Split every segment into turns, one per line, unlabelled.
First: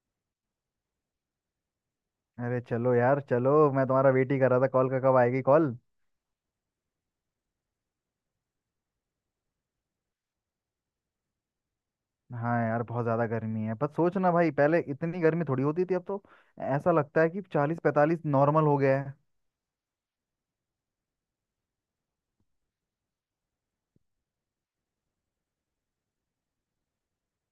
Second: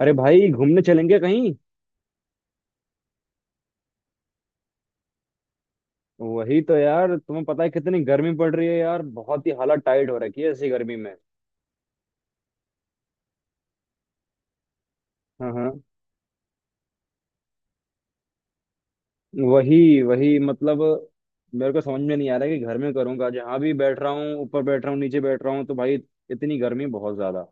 अरे भाई, घूमने चलेंगे कहीं?
अरे चलो यार, चलो। मैं तुम्हारा वेट ही कर रहा था कॉल का, कब आएगी कॉल।
वही तो यार, तुम्हें पता है कितनी गर्मी पड़ रही है यार। बहुत ही हालत टाइट हो रखी है ऐसी गर्मी में।
हाँ यार, बहुत ज़्यादा गर्मी है। पर सोच ना भाई, पहले इतनी गर्मी
हाँ
थोड़ी
हाँ।
होती थी, अब तो ऐसा लगता है कि चालीस पैंतालीस नॉर्मल हो गया है।
वही वही, मतलब। मेरे को समझ में नहीं आ रहा है कि घर में करूँगा, जहाँ भी बैठ रहा हूँ, ऊपर बैठ रहा हूँ, नीचे बैठ रहा हूँ, तो भाई इतनी गर्मी बहुत ज्यादा।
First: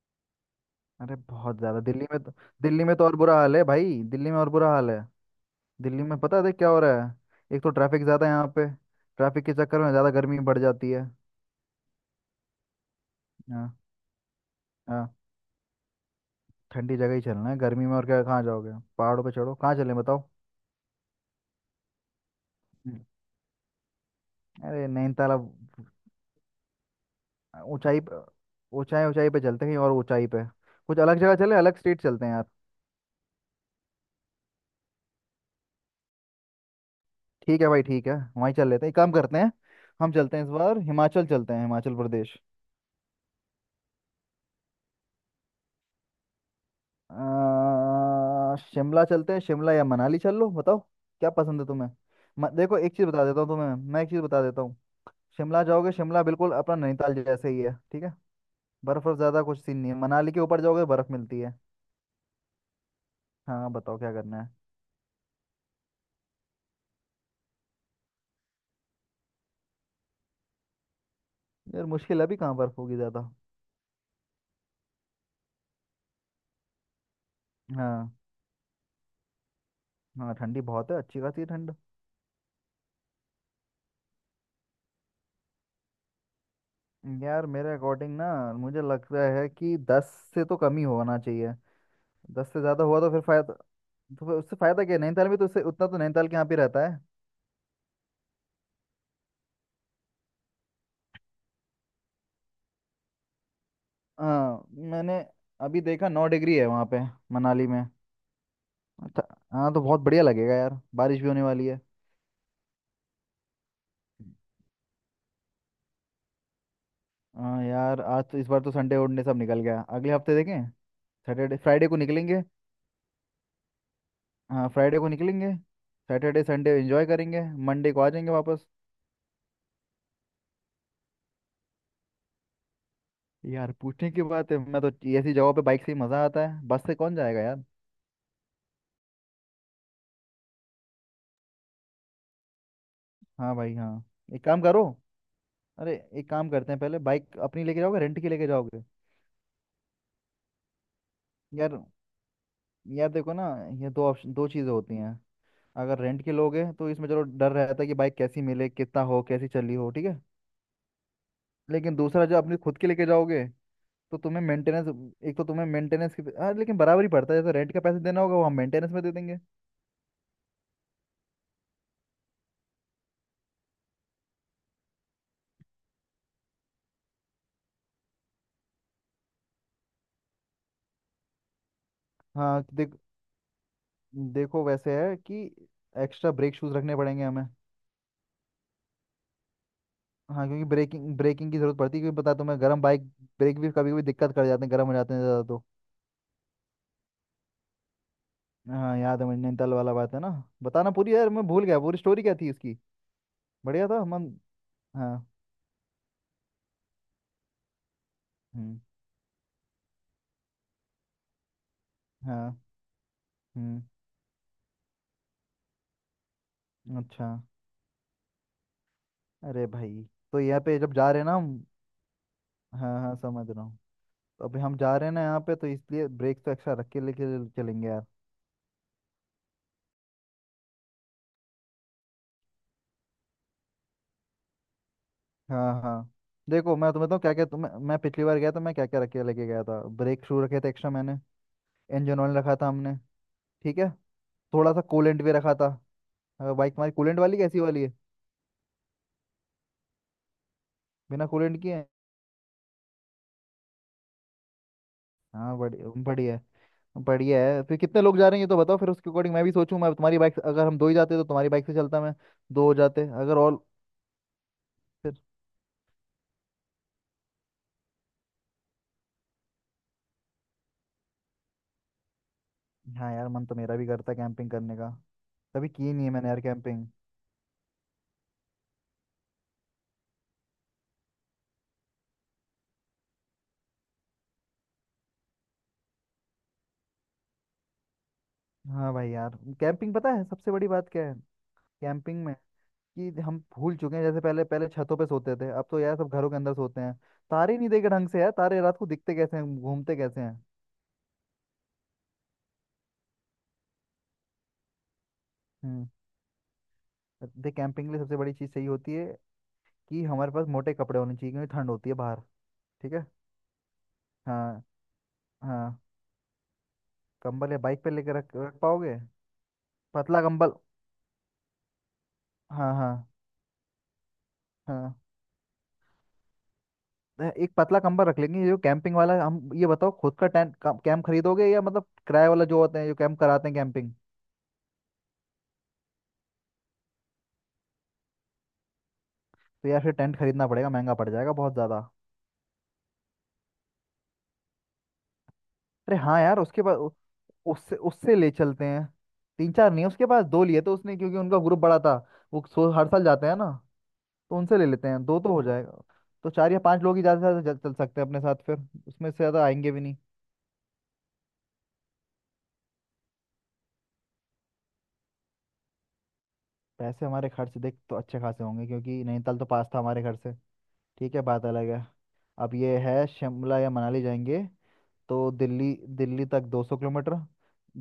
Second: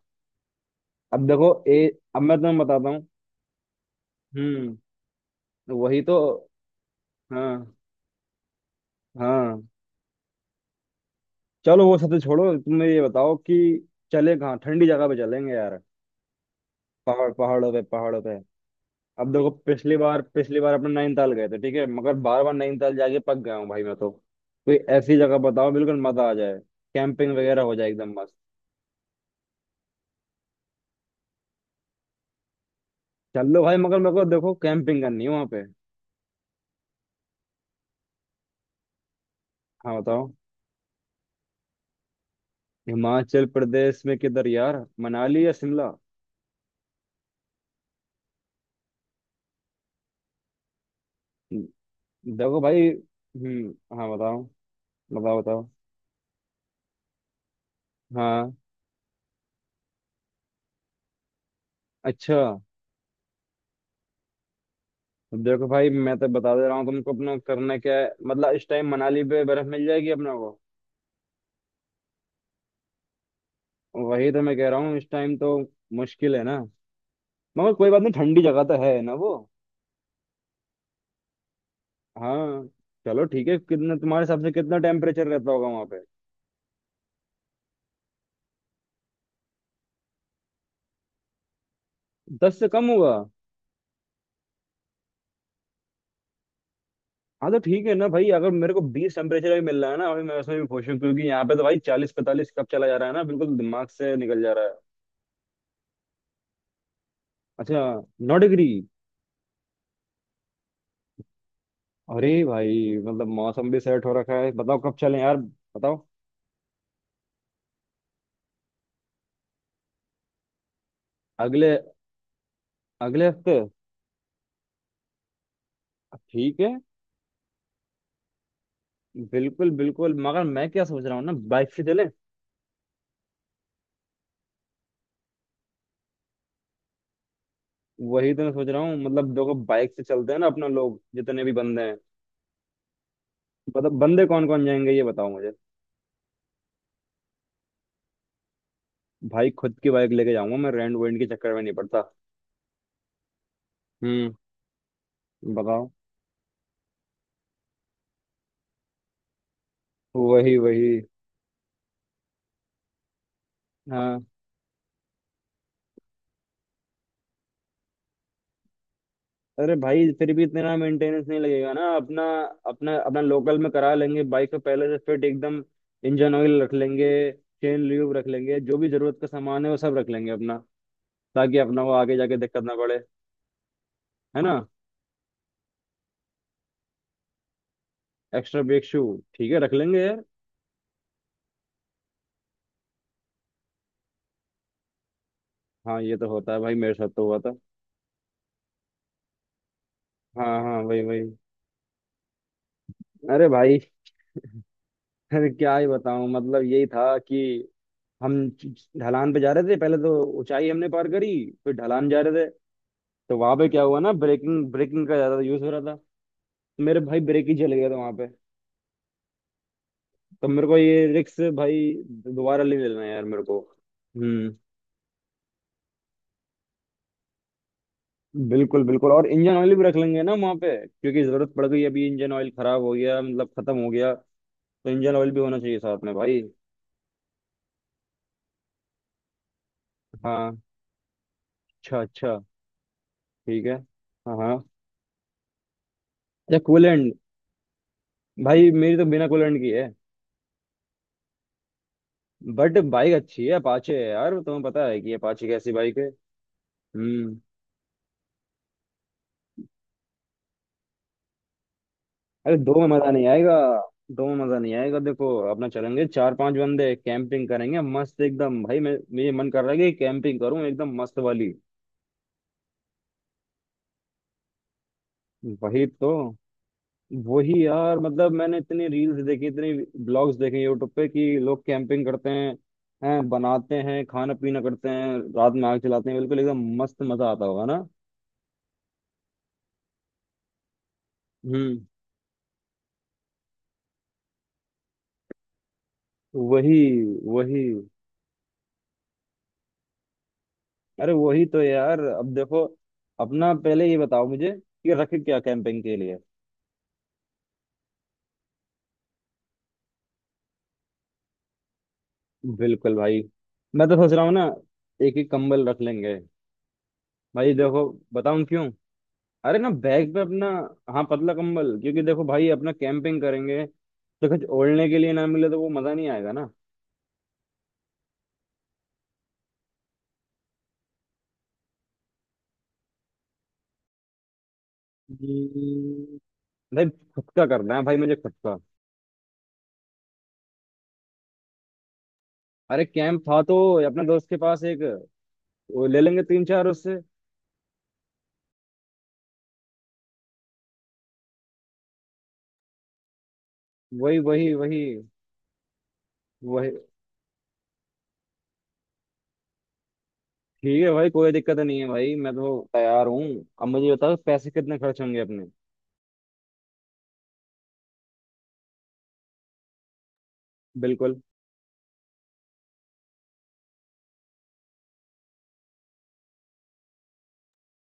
अरे
अब देखो,
बहुत
ए
ज़्यादा, दिल्ली में
अब
तो।
मैं तुम्हें
दिल्ली
बताता
में तो
हूँ।
और बुरा हाल है भाई, दिल्ली में और बुरा
हम्म।
हाल है।
वही
दिल्ली
तो।
में पता है, देख क्या हो रहा है। एक तो
हाँ
ट्रैफिक ज़्यादा है यहाँ पे। ट्रैफिक के
हाँ।
चक्कर में ज़्यादा गर्मी बढ़ जाती है।
चलो वो सब तो छोड़ो, तुम ये बताओ कि
हाँ।
चले कहाँ, ठंडी
हाँ,
जगह पे चलेंगे यार।
ठंडी जगह ही
पहाड़,
चलना है
पहाड़ों पे
गर्मी में, और
पहाड़ों
क्या।
पे।
कहाँ जाओगे। पहाड़ों पे
अब देखो,
चढ़ो, कहाँ चलें बताओ।
पिछली बार अपने नैनीताल गए थे, ठीक है, मगर बार बार नैनीताल
हम्म,
जाके पक गया हूँ भाई मैं तो। कोई
अरे
ऐसी
नैनीताल
जगह
अब।
बताओ बिल्कुल मजा आ जाए, कैंपिंग वगैरह हो जाए
ऊंचाई
एकदम
प-
मस्त।
ऊंचाई ऊंचाई पे चलते हैं कहीं और ऊंचाई पे। कुछ अलग जगह चले, अलग स्टेट चलते हैं यार।
चल लो भाई, मगर मेरे को देखो कैंपिंग करनी है वहां पे।
ठीक है भाई, ठीक है। वहीं चल लेते हैं, एक काम करते हैं।
हाँ
हम
बताओ।
चलते हैं, इस बार हिमाचल चलते हैं, हिमाचल प्रदेश।
हिमाचल प्रदेश में किधर यार, मनाली या शिमला?
शिमला चलते हैं, शिमला या मनाली चल लो बताओ। क्या पसंद है तुम्हें।
देखो
देखो
भाई।
एक चीज़ बता देता हूँ
हम्म।
तुम्हें, मैं
हाँ
एक चीज़ बता
बताओ
देता हूँ।
बताओ
शिमला
बताओ।
जाओगे, शिमला बिल्कुल अपना नैनीताल जैसे ही है, ठीक है।
हाँ।
बर्फ वर्फ ज़्यादा कुछ सीन नहीं है। मनाली के ऊपर जाओगे बर्फ मिलती है।
अच्छा।
हाँ, बताओ क्या करना है।
देखो भाई, मैं तो बता दे रहा हूँ तुमको, अपना करना क्या है मतलब, इस टाइम मनाली पे बर्फ मिल जाएगी अपने को।
यार मुश्किल है, अभी कहाँ बर्फ होगी ज़्यादा।
वही तो मैं कह रहा हूँ, इस टाइम तो मुश्किल है ना। मगर कोई बात
हाँ।
नहीं, ठंडी जगह तो है ना वो।
हाँ, ठंडी बहुत है, अच्छी खासी ठंड।
हाँ। चलो ठीक है, कितना तुम्हारे हिसाब से कितना टेम्परेचर रहता होगा वहां पे?
यार मेरे अकॉर्डिंग ना, मुझे लगता है कि दस से तो कम ही होना चाहिए। दस
10
से
से
ज़्यादा
कम
हुआ तो
होगा?
फिर फायदा, तो फिर उससे फ़ायदा क्या है? नैनीताल में तो उससे उतना तो नैनीताल के यहाँ पे रहता है।
हाँ तो ठीक है ना भाई, अगर मेरे को 20 टेम्परेचर भी मिल रहा है ना, अभी मैं उसमें भी खुश हूँ, क्योंकि यहाँ पे तो भाई 40-45 कब चला जा रहा है ना, बिल्कुल दिमाग से निकल जा रहा
हाँ,
है।
मैंने अभी देखा 9 डिग्री है वहाँ पे, मनाली
अच्छा।
में।
9 डिग्री?
अच्छा। हाँ तो बहुत बढ़िया लगेगा यार, बारिश भी होने वाली है।
अरे भाई, मतलब मौसम भी सेट हो रखा है, बताओ कब चलें यार, बताओ।
हाँ यार, आज तो, इस बार तो संडे उनडे सब निकल गया। अगले हफ्ते देखें, सैटरडे
अगले
फ्राइडे को निकलेंगे।
अगले हफ्ते?
हाँ, फ्राइडे को निकलेंगे। सैटरडे
ठीक
संडे
है,
एंजॉय करेंगे, मंडे को आ जाएंगे वापस।
बिल्कुल बिल्कुल, मगर मैं क्या सोच रहा हूँ ना, बाइक से चले।
यार पूछने की बात है, मैं तो ऐसी जगहों पे बाइक से ही मजा आता है। बस से कौन जाएगा यार।
वही तो मैं सोच रहा हूँ, मतलब देखो बाइक से चलते हैं ना अपना, लोग जितने भी बंदे।
हाँ भाई,
मतलब
हाँ।
बंदे
एक
कौन
काम
कौन
करो।
जाएंगे, ये बताओ मुझे।
अरे एक काम करते हैं, पहले बाइक अपनी लेके जाओगे, रेंट की लेके जाओगे।
भाई, खुद की बाइक लेके जाऊंगा मैं, रेंट वेंट के चक्कर में
यार
नहीं पड़ता।
यार देखो ना, ये दो
हम्म।
ऑप्शन, दो चीज़ें होती हैं।
बताओ।
अगर रेंट की लोगे तो इसमें चलो डर रहता है कि बाइक कैसी मिले, कितना हो, कैसी चली हो, ठीक है।
वही वही।
लेकिन दूसरा, जो अपनी खुद की लेके जाओगे, तो
हाँ।
तुम्हें मेंटेनेंस, एक तो तुम्हें मेंटेनेंस की, हाँ लेकिन बराबर ही पड़ता है। जैसे रेंट का पैसे देना होगा वो हम मेंटेनेंस में दे देंगे।
अरे भाई फिर भी इतना मेंटेनेंस नहीं लगेगा ना अपना। अपना लोकल में करा लेंगे बाइक को पहले से फिट एकदम। इंजन ऑयल रख लेंगे, चेन ल्यूब रख लेंगे, जो भी जरूरत का सामान है वो सब रख लेंगे अपना, ताकि अपना को आगे जाके दिक्कत
हाँ
ना
देख,
पड़े, है ना।
देखो वैसे है कि एक्स्ट्रा ब्रेक शूज रखने पड़ेंगे हमें।
Extra brake shoe? ठीक है, रख लेंगे।
हाँ, क्योंकि ब्रेकिंग ब्रेकिंग की जरूरत पड़ती है, क्योंकि पता है तुम्हें, गर्म बाइक, ब्रेक भी कभी कभी दिक्कत कर जाते हैं, गर्म हो जाते हैं ज़्यादा तो।
हाँ ये तो होता है भाई, मेरे साथ तो हुआ था।
हाँ, याद है मुझे, नैनीताल वाला बात है ना।
हाँ हाँ,
बताना
वही
पूरी
वही।
यार, मैं भूल गया पूरी स्टोरी क्या थी इसकी।
अरे भाई
बढ़िया था मन। हाँ।
फिर क्या ही बताऊं, मतलब यही था कि हम
हम्म।
ढलान पे जा रहे थे पहले तो। ऊंचाई हमने पार करी, फिर ढलान जा रहे थे।
हाँ।
तो वहां पे क्या
हम्म।
हुआ ना, ब्रेकिंग ब्रेकिंग का ज्यादा यूज हो रहा था। तो मेरे भाई
अच्छा।
ब्रेक ही चल गया था वहां पे।
अरे भाई, तो
तो
यहाँ
मेरे को
पे जब
ये
जा रहे हैं ना
रिक्स
हम।
भाई दोबारा नहीं
हाँ
लेना है
हाँ,
यार मेरे
समझ
को।
रहा हूँ। तो
हम्म।
अभी हम जा रहे हैं ना यहाँ पे, तो इसलिए ब्रेक तो एक्स्ट्रा रख के लेके चलेंगे यार।
बिल्कुल बिल्कुल, और इंजन ऑयल भी रख लेंगे ना वहां पे, क्योंकि जरूरत पड़ गई अभी इंजन ऑयल खराब हो गया, मतलब खत्म हो गया, तो इंजन ऑयल भी होना
हाँ
चाहिए साथ
हाँ।
में भाई।
देखो मैं तुम्हें तो, क्या क्या तुम्हें मैं, पिछली बार गया था मैं क्या क्या रख के लेके गया था। ब्रेक शू रखे
हाँ।
थे एक्स्ट्रा मैंने,
अच्छा
इंजन ऑयल
अच्छा।
रखा था हमने।
ठीक है।
ठीक है,
हाँ हाँ,
थोड़ा सा कूलेंट भी रखा था।
या
बाइक हमारी
कूलेंट?
कूलेंट वाली, कैसी वाली है।
भाई, मेरी तो बिना कूलेंट की।
बिना कूलेंट की है।
बट बाइक अच्छी है, अपाचे है यार, तुम्हें पता है कि अपाचे
हाँ,
कैसी
बढ़िया
बाइक है।
बढ़िया है। बढ़िया
हम्म।
है। फिर कितने लोग जा रहे हैं ये तो बताओ, फिर उसके अकॉर्डिंग मैं भी सोचूं। मैं तुम्हारी बाइक से-, अगर हम दो ही जाते तो तुम्हारी बाइक से चलता मैं।
अरे
दो हो
दो में
जाते
मजा नहीं
अगर
आएगा।
और,
दो में मजा नहीं आएगा,
फिर।
देखो अपना चलेंगे चार पांच बंदे, कैंपिंग करेंगे मस्त एकदम भाई, मैं मेरे मन कर रहा है कि कैंपिंग करूं एकदम मस्त वाली।
हाँ यार, मन तो मेरा भी करता है कैंपिंग करने का। कभी
वही
की नहीं है
तो।
मैंने यार कैंपिंग।
वही यार, मतलब मैंने इतनी रील्स देखी, इतनी ब्लॉग्स देखे यूट्यूब पे कि लोग कैंपिंग करते हैं, बनाते हैं खाना पीना करते हैं, रात में आग जलाते हैं, बिल्कुल एकदम मस्त, मजा आता होगा ना।
हाँ भाई यार, कैंपिंग पता है सबसे बड़ी बात क्या है,
हम्म।
कैंपिंग में, कि हम भूल चुके हैं। जैसे पहले पहले छतों पे सोते थे, अब तो यार सब घरों के अंदर
वही
सोते हैं। तारे
वही।
नहीं देखे ढंग से यार। तारे रात को दिखते कैसे हैं, घूमते कैसे हैं।
अरे वही तो यार, अब देखो अपना, पहले ये बताओ मुझे कि रख क्या कैंपिंग
हम्म।
के लिए।
देख कैंपिंग के लिए सबसे बड़ी चीज़ सही होती है कि हमारे पास मोटे कपड़े होने चाहिए, क्योंकि ठंड होती है बाहर। ठीक
बिल्कुल
है।
भाई। मैं तो सोच रहा हूँ ना,
हाँ।
एक ही कंबल
हाँ,
रख लेंगे।
कंबल
भाई
या
देखो,
बाइक पे लेकर रख
बताऊँ
रख
क्यों।
पाओगे।
अरे ना, बैग पे
पतला
अपना।
कंबल।
हाँ, पतला कंबल, क्योंकि देखो भाई, अपना
हाँ। हाँ।
कैंपिंग करेंगे तो कुछ ओढ़ने
हाँ।
के लिए ना मिले तो वो मजा नहीं आएगा ना।
एक पतला कंबल रख लेंगे जो कैंपिंग वाला। हम ये बताओ, खुद का टेंट कैंप खरीदोगे, या मतलब किराए वाला जो होते हैं, जो कैंप कराते हैं कैंपिंग।
हम्म। भाई, खुद का करना है भाई मुझे, खुद का।
तो यार फिर टेंट खरीदना पड़ेगा, महंगा पड़ जाएगा बहुत ज़्यादा।
अरे कैंप था तो, अपने दोस्त के पास एक, वो
अरे
ले
हाँ
लेंगे
यार,
तीन
उसके
चार
पास
उससे।
उससे उससे ले चलते हैं। तीन चार नहीं, उसके पास दो लिए थे उसने, क्योंकि उनका ग्रुप बड़ा था। वो हर साल जाते हैं ना।
वही
तो
वही
उनसे ले
वही
लेते हैं, दो तो हो जाएगा। तो चार या
वही।
पांच लोग ही ज़्यादा से ज़्यादा चल सकते हैं अपने साथ फिर। उसमें से ज़्यादा आएंगे भी नहीं।
ठीक है भाई, कोई दिक्कत नहीं है, भाई मैं तो तैयार हूँ। अब मुझे बताओ पैसे कितने खर्च होंगे अपने?
पैसे हमारे खर्च देख तो अच्छे खासे होंगे, क्योंकि नैनीताल तो पास था हमारे घर से। ठीक
बिल्कुल।
है, बात अलग है। अब ये है शिमला या मनाली जाएंगे, तो दिल्ली दिल्ली तक 200 किलोमीटर।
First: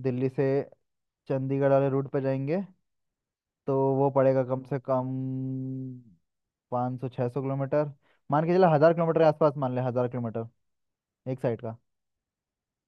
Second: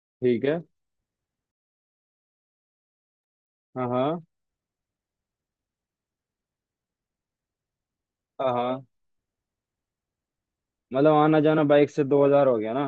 दिल्ली
ठीक
से
है।
चंडीगढ़ वाले रूट पे जाएंगे, तो
हाँ
वो
हाँ
पड़ेगा कम से कम 500 600 किलोमीटर। मान
हाँ
के चले
हाँ,
1000 किलोमीटर के आसपास, मान ले 1000 किलोमीटर
मतलब आना
एक साइड
जाना
का।
बाइक से 2,000 हो गया ना।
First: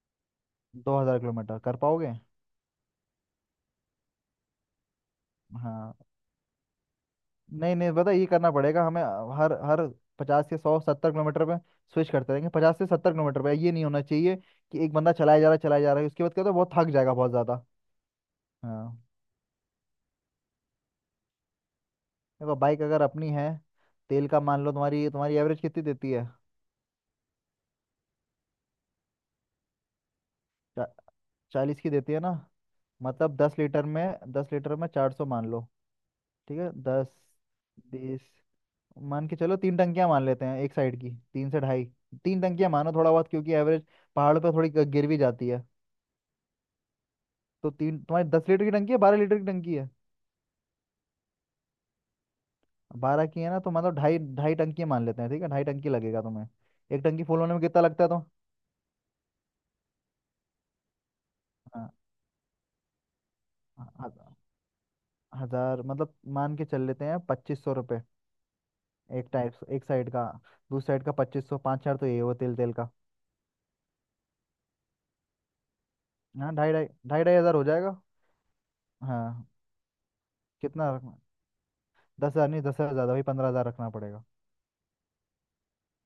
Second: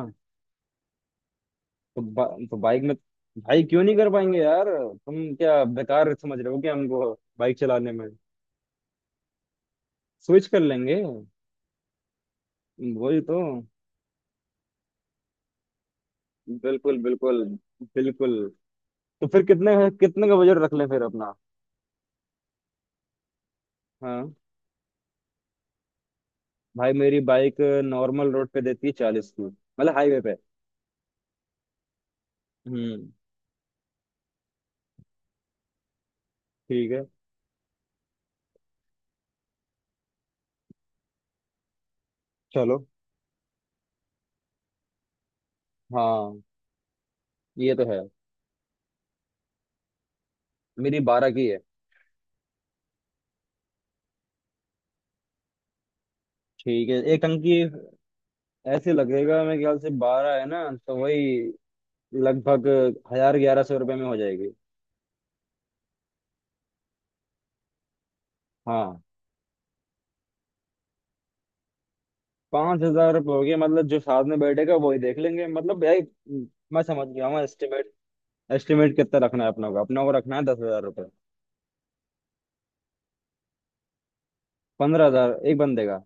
2000 किलोमीटर कर
तो,
पाओगे।
बा, तो बाइक में, भाई क्यों नहीं कर पाएंगे यार, तुम क्या
हाँ,
बेकार समझ रहे हो क्या हमको, बाइक
नहीं
चलाने
नहीं,
में?
पता ये करना पड़ेगा हमें। हर हर
स्विच
पचास से
कर
सौ
लेंगे।
सत्तर किलोमीटर पे स्विच करते रहेंगे। पचास से सत्तर
वही तो।
किलोमीटर पे, ये नहीं होना चाहिए कि एक बंदा चलाया जा रहा है, चलाया जा रहा है। उसके बाद क्या होता है, बहुत थक
बिल्कुल
जाएगा बहुत
बिल्कुल
ज़्यादा।
बिल्कुल।
हाँ,
तो फिर कितने, कितने का बजट रख लें फिर अपना?
देखो बाइक अगर अपनी है, तेल
हाँ
का, मान लो तुम्हारी तुम्हारी एवरेज कितनी देती है।
भाई, मेरी बाइक नॉर्मल रोड पे देती है 40 की, मतलब हाईवे पे।
चा, चालीस की देती है ना।
हम्म।
मतलब 10 लीटर में, 10 लीटर में 400 मान लो। ठीक है,
ठीक है।
दस, बीस, मान के चलो तीन टंकियां मान लेते हैं एक साइड की, तीन से ढाई। तीन टंकियां
चलो।
मानो थोड़ा बहुत, क्योंकि एवरेज पहाड़ पर थोड़ी गिर भी जाती है।
हाँ
तो
ये तो है,
तीन, तुम्हारी 10 लीटर की टंकी है, 12 लीटर की टंकी है।
मेरी 12 की है।
बारह की है ना, तो मतलब ढाई ढाई टंकी मान लेते हैं, ठीक है ढाई टंकी लगेगा तुम्हें।
ठीक है,
एक
एक
टंकी फुल होने
टंकी।
में कितना लगता है तो।
ऐसे लगेगा मेरे ख्याल से, 12 है ना, तो वही
हाँ।
लगभग 1,000-1,100 रुपये में
हाँ,
हो जाएगी।
हजार मतलब, मान के चल लेते हैं 2500 रुपये।
हाँ।
एक साइड का, दूसरी साइड का 2500, पाँच चार, तो ये हुआ तेल तेल
पांच
का
हजार रुपये हो गया, मतलब जो साथ में बैठेगा वही देख लेंगे, मतलब यार।
हाँ, ढाई
मैं
ढाई
समझ
ढाई
गया
ढाई
हूँ
हज़ार हो
एस्टिमेट।
जाएगा।
एस्टिमेट कितना रखना
हाँ,
है अपना को रखना है दस हजार
कितना
रुपये
रखना। 10,000 नहीं, 10,000 ज़्यादा भाई, 15,000 रखना पड़ेगा।
पंद्रह हजार एक बंदे का?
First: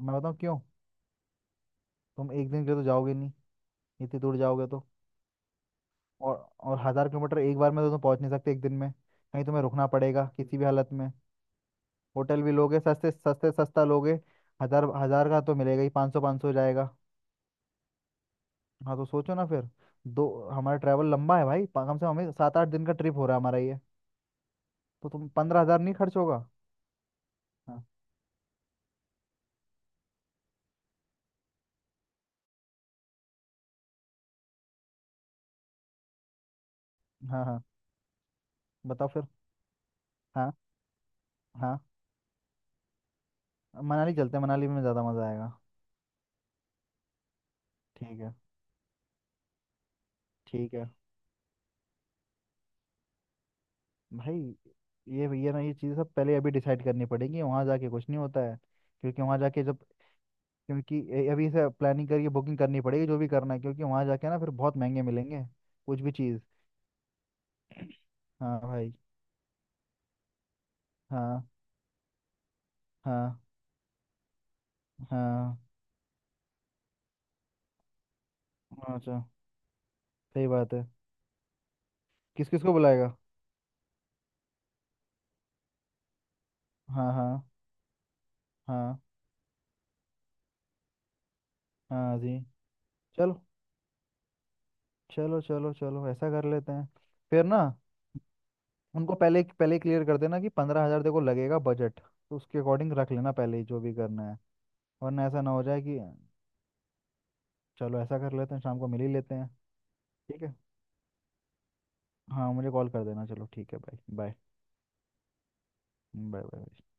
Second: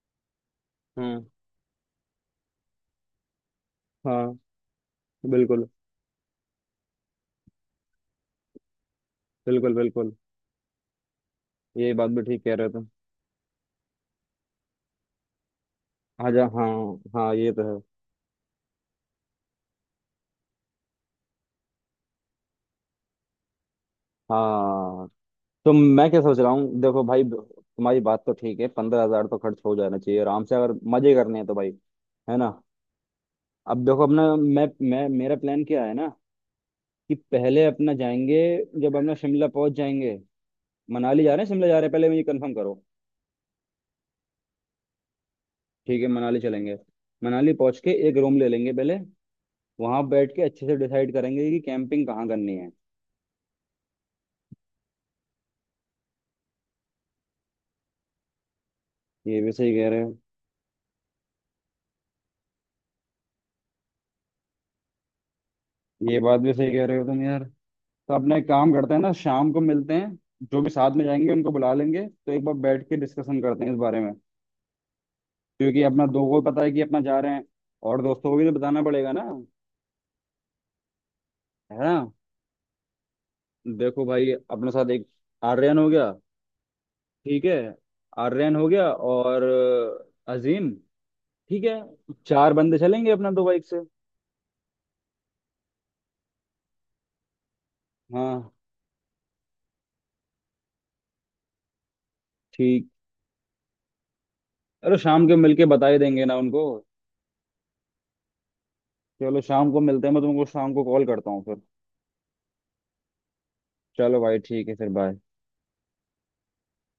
मैं बताऊँ क्यों।
हम्म।
तुम एक दिन के लिए तो जाओगे नहीं, इतनी दूर
हाँ,
जाओगे तो।
बिल्कुल
और और 1000 किलोमीटर एक बार में तो तुम पहुँच नहीं सकते एक दिन में, कहीं तुम्हें
बिल्कुल
रुकना
बिल्कुल,
पड़ेगा किसी भी हालत में।
ये बात भी ठीक
होटल भी
कह रहे हो
लोगे
तुम।
सस्ते सस्ते, सस्ता लोगे। हज़ार हज़ार का तो मिलेगा ही, पाँच
अच्छा।
सौ
हाँ
जाएगा।
हाँ, ये तो है।
हाँ तो सोचो ना फिर, दो, हमारा ट्रैवल लंबा है भाई। कम से कम हमें सात आठ दिन का ट्रिप हो रहा है हमारा ये।
हाँ
तो तुम, पंद्रह
तो
हजार नहीं
मैं
खर्च
क्या सोच
होगा।
रहा हूँ देखो भाई,
हाँ।
तुम्हारी बात तो ठीक है, 15,000 तो खर्च हो जाना चाहिए आराम से अगर मजे करने हैं तो भाई, है ना। अब देखो अपना, मैं मेरा प्लान क्या है ना, कि
हाँ। हाँ,
पहले अपना जाएंगे, जब
बताओ
अपना
फिर।
शिमला पहुंच जाएंगे।
हाँ।
मनाली जा रहे हैं शिमला जा
हाँ,
रहे हैं, पहले मुझे कंफर्म करो।
मनाली चलते हैं, मनाली में ज़्यादा मज़ा आएगा।
ठीक है, मनाली चलेंगे। मनाली पहुंच के एक
ठीक है।
रूम ले लेंगे पहले, वहां बैठ के अच्छे
ठीक
से
है
डिसाइड करेंगे कि कैंपिंग कहाँ करनी है।
भाई, ये ना, ये चीज़ सब पहले अभी डिसाइड करनी पड़ेगी, वहाँ जाके कुछ नहीं होता है। क्योंकि वहाँ
ये भी
जाके
सही
जब,
कह रहे हो
क्योंकि अभी से प्लानिंग करके बुकिंग करनी पड़ेगी, जो भी करना है, क्योंकि वहाँ जाके ना फिर बहुत महंगे मिलेंगे, कुछ भी
ये
चीज़।
बात भी सही कह रहे हो तुम यार। तो अपना एक
हाँ
काम
भाई।
करते हैं ना, शाम को मिलते हैं, जो भी साथ में जाएंगे
हाँ।
उनको बुला लेंगे, तो एक बार बैठ के डिस्कशन
हाँ।
करते हैं इस बारे में।
हाँ।
क्योंकि अपना दो को पता है कि अपना जा रहे हैं, और दोस्तों को भी तो बताना पड़ेगा
अच्छा,
ना,
सही बात है।
है ना।
किस किस को बुलाएगा।
देखो भाई अपने साथ, एक आर्यन हो गया,
हाँ। हाँ।
ठीक है। आर्यन हो गया
हाँ।
और अजीम, ठीक है।
हाँ जी।
चार बंदे चलेंगे अपना
चलो।
दो बाइक से।
चलो। चलो। चलो ऐसा कर लेते हैं फिर ना।
हाँ।
उनको पहले पहले क्लियर कर देना कि 15,000 देखो लगेगा बजट, तो उसके
ठीक।
अकॉर्डिंग रख लेना पहले ही, जो भी करना है।
अरे
वरना
शाम के
ऐसा ना हो
मिलके
जाए
बता
कि,
ही देंगे ना उनको।
चलो ऐसा कर लेते हैं, शाम को मिल ही लेते
चलो
हैं।
शाम को मिलते हैं, मैं
ठीक
तुमको
है।
शाम को कॉल करता हूँ फिर।
हाँ, मुझे कॉल कर देना, चलो ठीक है, बाय
चलो
बाय।
भाई ठीक है, फिर बाय।
Bye bye.